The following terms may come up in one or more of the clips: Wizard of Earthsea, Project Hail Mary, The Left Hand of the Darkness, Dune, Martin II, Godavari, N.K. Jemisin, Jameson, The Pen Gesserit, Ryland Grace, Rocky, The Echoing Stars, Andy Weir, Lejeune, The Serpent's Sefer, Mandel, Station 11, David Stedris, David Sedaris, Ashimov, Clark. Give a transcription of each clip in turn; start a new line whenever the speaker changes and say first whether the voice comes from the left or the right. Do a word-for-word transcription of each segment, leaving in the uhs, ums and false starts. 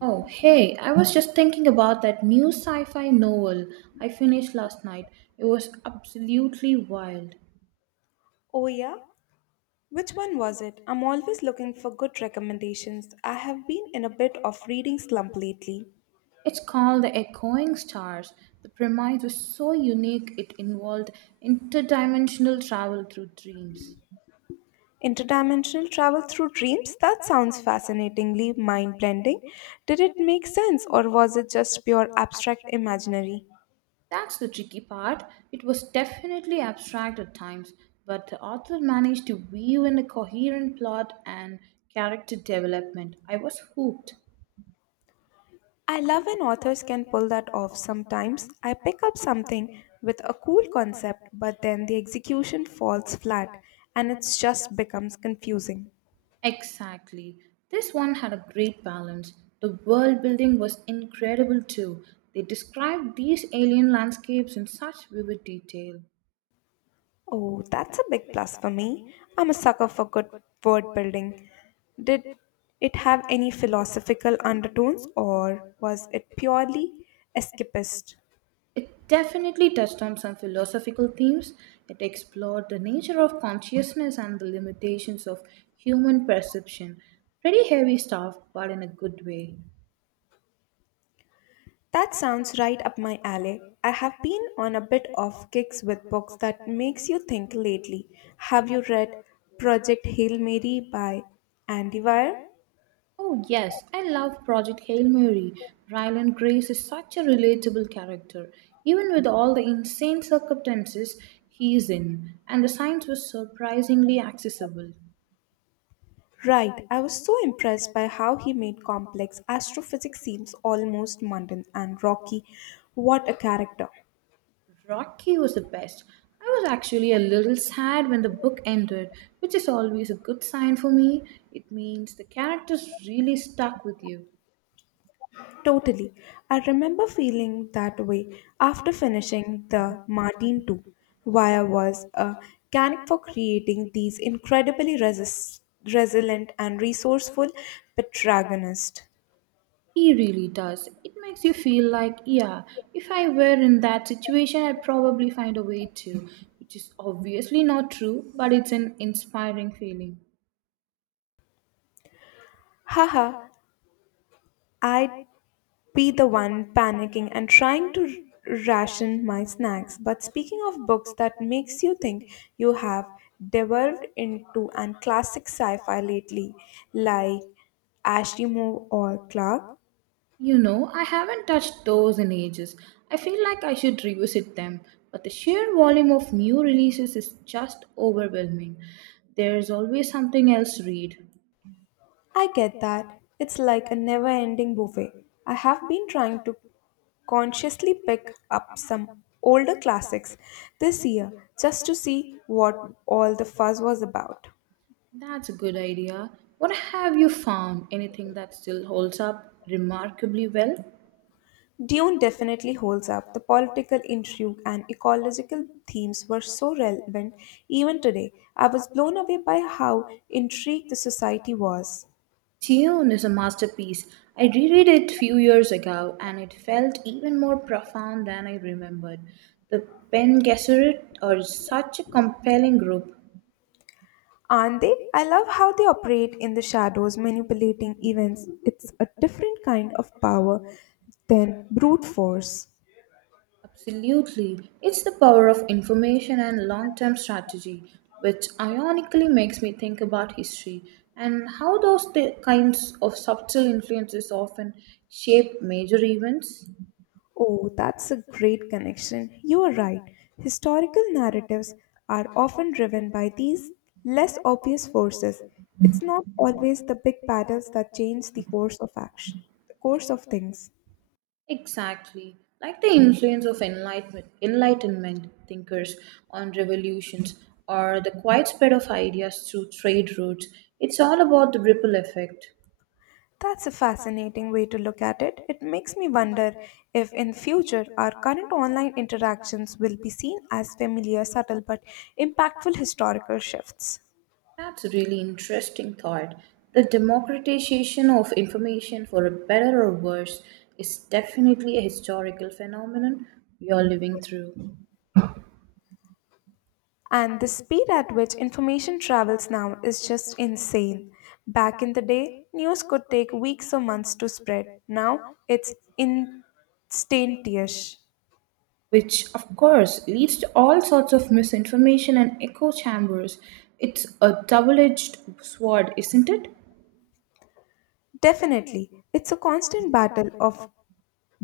right: Oh, hey, I was just thinking about that new sci fi novel I finished last night. It was absolutely wild.
left: Oh, yeah? Which one was it? I'm always looking for good recommendations. I have been in a bit of reading slump lately.
right: It's called The Echoing Stars. The premise was so unique, it involved interdimensional travel through dreams.
left: Interdimensional travel through dreams? That sounds fascinatingly mind blending. Did it make sense or was it just pure abstract imaginary?
right: That's the tricky part. It was definitely abstract at times, but the author managed to weave in a coherent plot and character development. I was hooked.
left: I love when authors can pull that off sometimes. I pick up something with a cool concept, but then the execution falls flat and it just becomes confusing.
right: Exactly. This one had a great balance. The world building was incredible too. They described these alien landscapes in such vivid detail.
left: Oh, that's a big plus for me. I'm a sucker for good word building. Did it have any philosophical undertones or was it purely escapist?
right: It definitely touched on some philosophical themes. It explored the nature of consciousness and the limitations of human perception. Pretty heavy stuff, but in a good way.
left: That sounds right up my alley. I have been on a bit of kicks with books that makes you think lately. Have you read Project Hail Mary by Andy Weir?
right: Oh, yes, I love Project Hail Mary. Ryland Grace is such a relatable character, even with all the insane circumstances he is in, and the science was surprisingly accessible.
left: Right, I was so impressed by how he made complex astrophysics seems almost mundane and rocky. What a character!
right: Rocky was the best. I was actually a little sad when the book ended, which is always a good sign for me. It means the characters really stuck with you.
left: Totally. I remember feeling that way after finishing the Martin the second. Wire was a mechanic for creating these incredibly resist, resilient and resourceful protagonists.
right: He really does. It makes you feel like, yeah, if I were in that situation, I'd probably find a way to, which is obviously not true, but it's an inspiring feeling.
left: Haha, I'd be the one panicking and trying to ration my snacks. But speaking of books that makes you think you have delved into an classic sci-fi lately, like Ashimov or Clark.
right: You know, I haven't touched those in ages. I feel like I should revisit them, but the sheer volume of new releases is just overwhelming. There's always something else to read.
left: I get that. It's like a never ending buffet. I have been trying to consciously pick up some older classics this year just to see what all the fuzz was about.
right: That's a good idea. What have you found? Anything that still holds up remarkably well?
left: Dune definitely holds up. The political intrigue and ecological themes were so relevant even today. I was blown away by how intrigued the society was.
right: Dune is a masterpiece. I reread it few years ago and it felt even more profound than I remembered. The Pen Gesserit are such a compelling group.
left: Aren't they? I love how they operate in the shadows, manipulating events. It's a different kind of power than brute force.
right: Absolutely. It's the power of information and long term strategy, which ironically makes me think about history and how those t- kinds of subtle influences often shape major events.
left: Oh, that's a great connection. You are right. Historical narratives are often driven by these less obvious forces. It's not always the big battles that change the course of action, the course of things.
right: Exactly, like the influence of enlightenment, enlightenment thinkers on revolutions or the quiet spread of ideas through trade routes. It's all about the ripple effect.
left: That's a fascinating way to look at it. It makes me wonder if in future our current online interactions will be seen as familiar, subtle but impactful historical shifts.
right: That's a really interesting thought. The democratization of information for a better or worse is definitely a historical phenomenon we are living through,
left: And the speed at which information travels now is just insane. Back in the day, news could take weeks or months to spread. Now it's instantaneous.
right: which of course leads to all sorts of misinformation and echo chambers. It's a double edged sword, isn't it?
left: Definitely, it's a constant battle of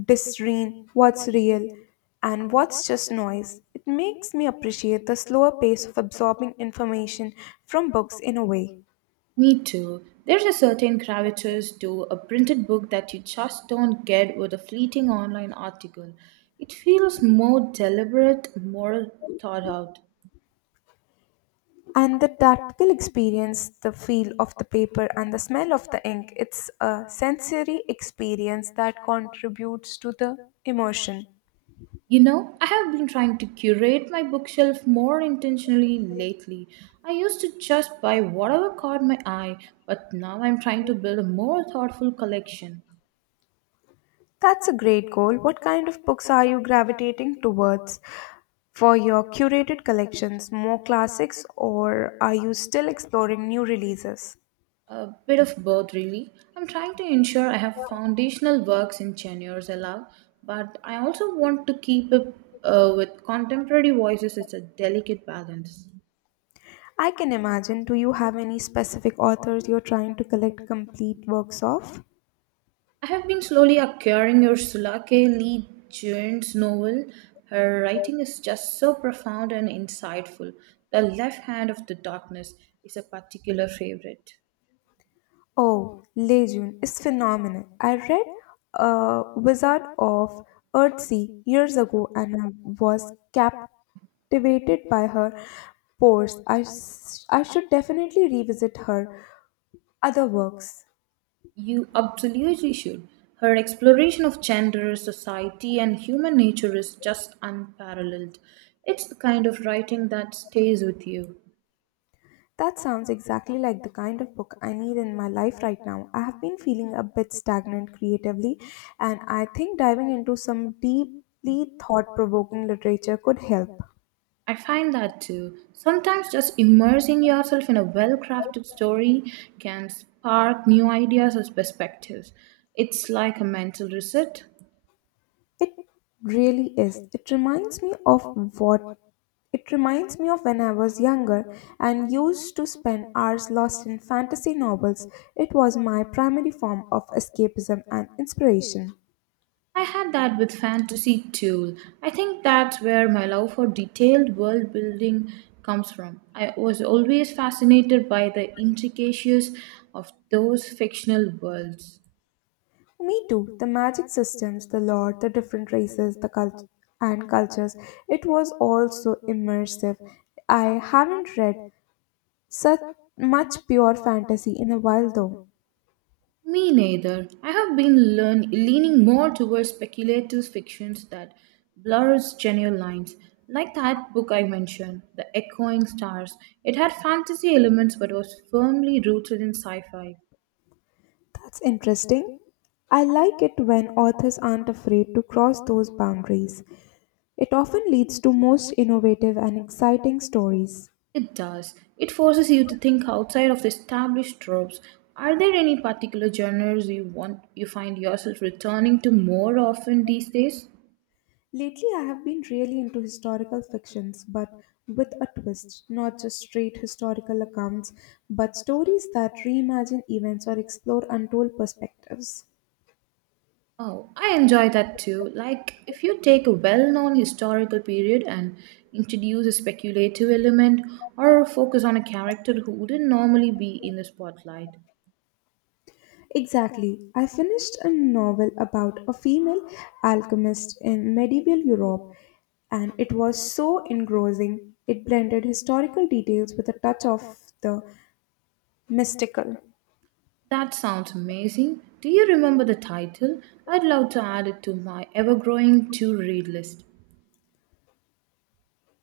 left: discern what's real and what's just noise. It makes me appreciate the slower pace of absorbing information from books in a way.
right: Me too. There's a certain gravitas to a printed book that you just don't get with a fleeting online article. It feels more deliberate, more thought out.
left: And the tactile experience, the feel of the paper and the smell of the ink, it's a sensory experience that contributes to the emotion.
right: You know, I have been trying to curate my bookshelf more intentionally lately. I used to just buy whatever caught my eye, but now I'm trying to build a more thoughtful collection.
left: That's a great goal. What kind of books are you gravitating towards for your curated collections? More classics, or are you still exploring new releases?
right: A bit of both, really. I'm trying to ensure I have foundational works in genres I love, but I also want to keep up uh, with contemporary voices. It's a delicate balance.
left: I can imagine. Do you have any specific authors you're trying to collect complete works of?
right: I have been slowly acquiring Ursula K. Lee Guin's novel. Her writing is just so profound and insightful. The Left Hand of the Darkness is a particular favorite.
left: Oh, Lejeune is phenomenal. I read uh, Wizard of Earthsea years ago and I was captivated by her pores. I, s- I should definitely revisit her other works.
right: You absolutely should. Her exploration of gender, society, and human nature is just unparalleled. It's the kind of writing that stays with you.
left: That sounds exactly like the kind of book I need in my life right now. I have been feeling a bit stagnant creatively, and I think diving into some deeply thought provoking literature could help.
right: I find that too. Sometimes just immersing yourself in a well crafted story can spark new ideas or perspectives. It's like a mental reset.
left: It really is. It reminds me of what it reminds me of when I was younger and used to spend hours lost in fantasy novels. It was my primary form of escapism and inspiration.
right: I had that with fantasy too. I think that's where my love for detailed world building comes from. I was always fascinated by the intricacies of those fictional worlds.
left: Me too. The magic systems, the lore, the different races, the cult- and cultures. It was all so immersive. I haven't read such much pure fantasy in a while though.
right: Me neither. I have been learn- leaning more towards speculative fictions that blurs general lines, like that book I mentioned, The Echoing Stars. It had fantasy elements but was firmly rooted in sci fi.
left: That's interesting. I like it when authors aren't afraid to cross those boundaries. It often leads to most innovative and exciting stories.
right: It does. It forces you to think outside of the established tropes. Are there any particular genres you want you find yourself returning to more often these days?
left: Lately, I have been really into historical fictions, but with a twist, not just straight historical accounts, but stories that reimagine events or explore untold perspectives.
right: Oh, I enjoy that too. Like if you take a well-known historical period and introduce a speculative element or focus on a character who wouldn't normally be in the spotlight.
left: Exactly. I finished a novel about a female alchemist in medieval Europe, and it was so engrossing. It blended historical details with a touch of the mystical.
right: That sounds amazing. Do you remember the title? I'd love to add it to my ever-growing to-read list.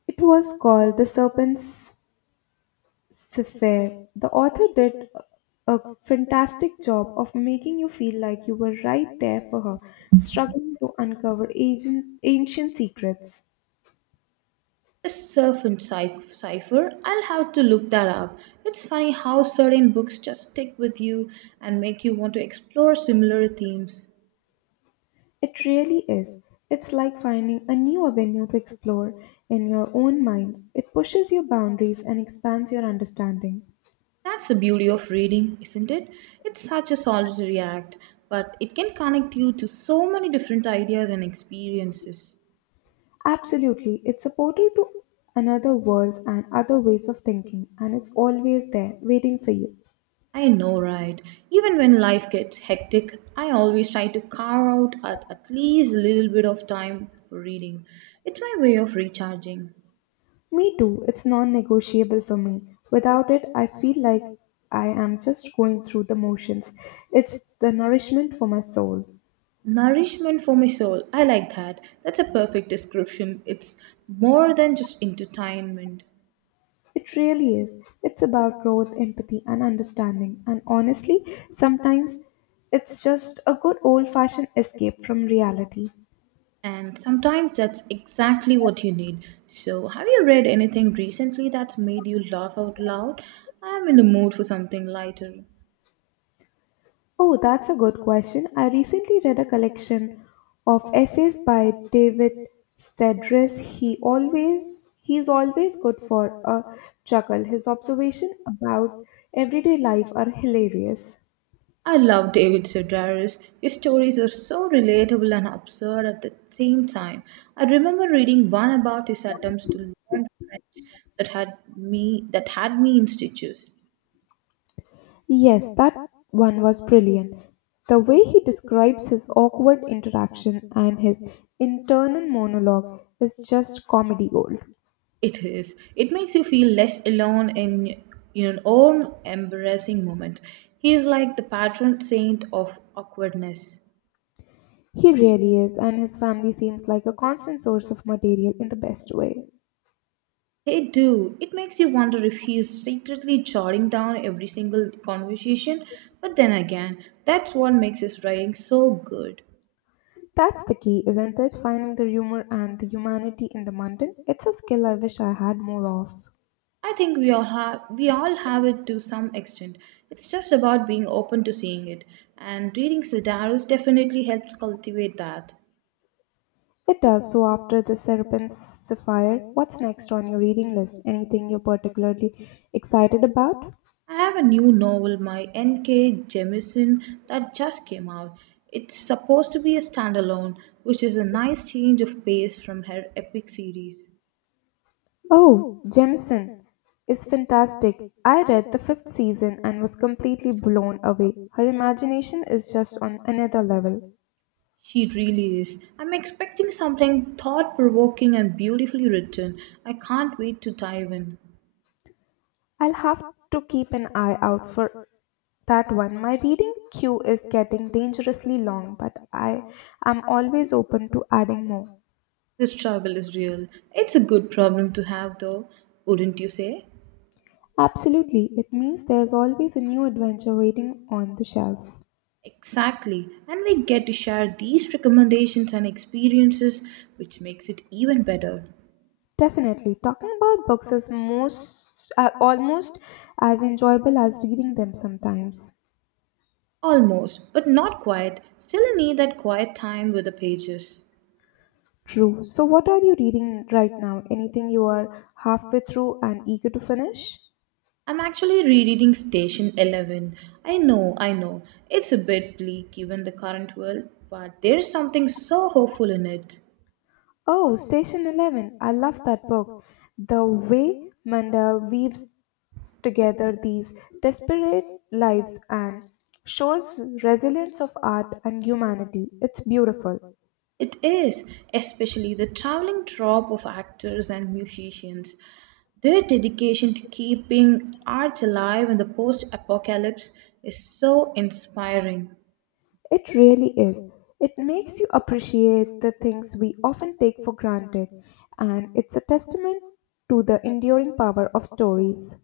left: It was called The Serpent's Sefer. The author did a fantastic job of making you feel like you were right there for her, struggling to uncover agent, ancient secrets.
right: A serpent cy- cipher? I'll have to look that up. It's funny how certain books just stick with you and make you want to explore similar themes.
left: It really is. It's like finding a new avenue to explore in your own mind. It pushes your boundaries and expands your understanding.
right: That's the beauty of reading, isn't it? It's such a solitary act, but it can connect you to so many different ideas and experiences.
left: Absolutely, it's a portal to another world and other ways of thinking, and it's always there, waiting for you.
right: I know, right? Even when life gets hectic, I always try to carve out at, at least a little bit of time for reading. It's my way of recharging.
left: Me too, it's non negotiable for me. Without it, I feel like I am just going through the motions. It's the nourishment for my soul.
right: Nourishment for my soul. I like that. That's a perfect description. It's more than just entertainment.
left: It really is. It's about growth, empathy, and understanding. And honestly, sometimes it's just a good old fashioned escape from reality.
right: And sometimes that's exactly what you need. So, have you read anything recently that's made you laugh out loud? I'm in the mood for something lighter.
left: Oh, that's a good question. I recently read a collection of essays by David Stedris. He always he's always good for a chuckle. His observation about everyday life are hilarious.
right: I love David Sedaris. His stories are so relatable and absurd at the same time. I remember reading one about his attempts to learn French that had me that had me in stitches.
left: Yes, that one was brilliant. The way he describes his awkward interaction and his internal monologue is just comedy gold.
right: It is. It makes you feel less alone in your own embarrassing moment. He is like the patron saint of awkwardness.
left: He really is, and his family seems like a constant source of material in the best way.
right: They do. It makes you wonder if he is secretly jotting down every single conversation, but then again, that's what makes his writing so good.
left: That's the key, isn't it? Finding the humor and the humanity in the mundane. It's a skill I wish I had more of.
right: I think we all have we all have it to some extent. It's just about being open to seeing it, and reading Sidaros definitely helps cultivate that.
left: It does. So after the Serpent Sapphire, what's next on your reading list? Anything you're particularly excited about?
right: I have a new novel by N K. Jemisin that just came out. It's supposed to be a standalone, which is a nice change of pace from her epic series.
left: Oh, Jameson is fantastic. I read the fifth season and was completely blown away. Her imagination is just on another level.
right: She really is. I'm expecting something thought provoking and beautifully written. I can't wait to dive in.
left: I'll have to keep an eye out for that one. My reading queue is getting dangerously long, but I am always open to adding more.
right: The struggle is real. It's a good problem to have, though, wouldn't you say?
left: Absolutely, it means there's always a new adventure waiting on the shelf.
right: Exactly. And we get to share these recommendations and experiences, which makes it even better.
left: Definitely, talking about books is most uh, almost as enjoyable as reading them sometimes.
right: Almost, but not quite. Still need that quiet time with the pages.
left: True. So, what are you reading right now? Anything you are halfway through and eager to finish?
right: I'm actually rereading Station eleven. I know, I know. It's a bit bleak given the current world, but there's something so hopeful in it.
left: Oh, Station eleven. I love that book. The way Mandel weaves together these desperate lives and shows resilience of art and humanity. It's beautiful.
right: It is, especially the traveling trope of actors and musicians. Their dedication to keeping art alive in the post apocalypse is so inspiring.
left: It really is. It makes you appreciate the things we often take for granted, and it's a testament to the enduring power of stories.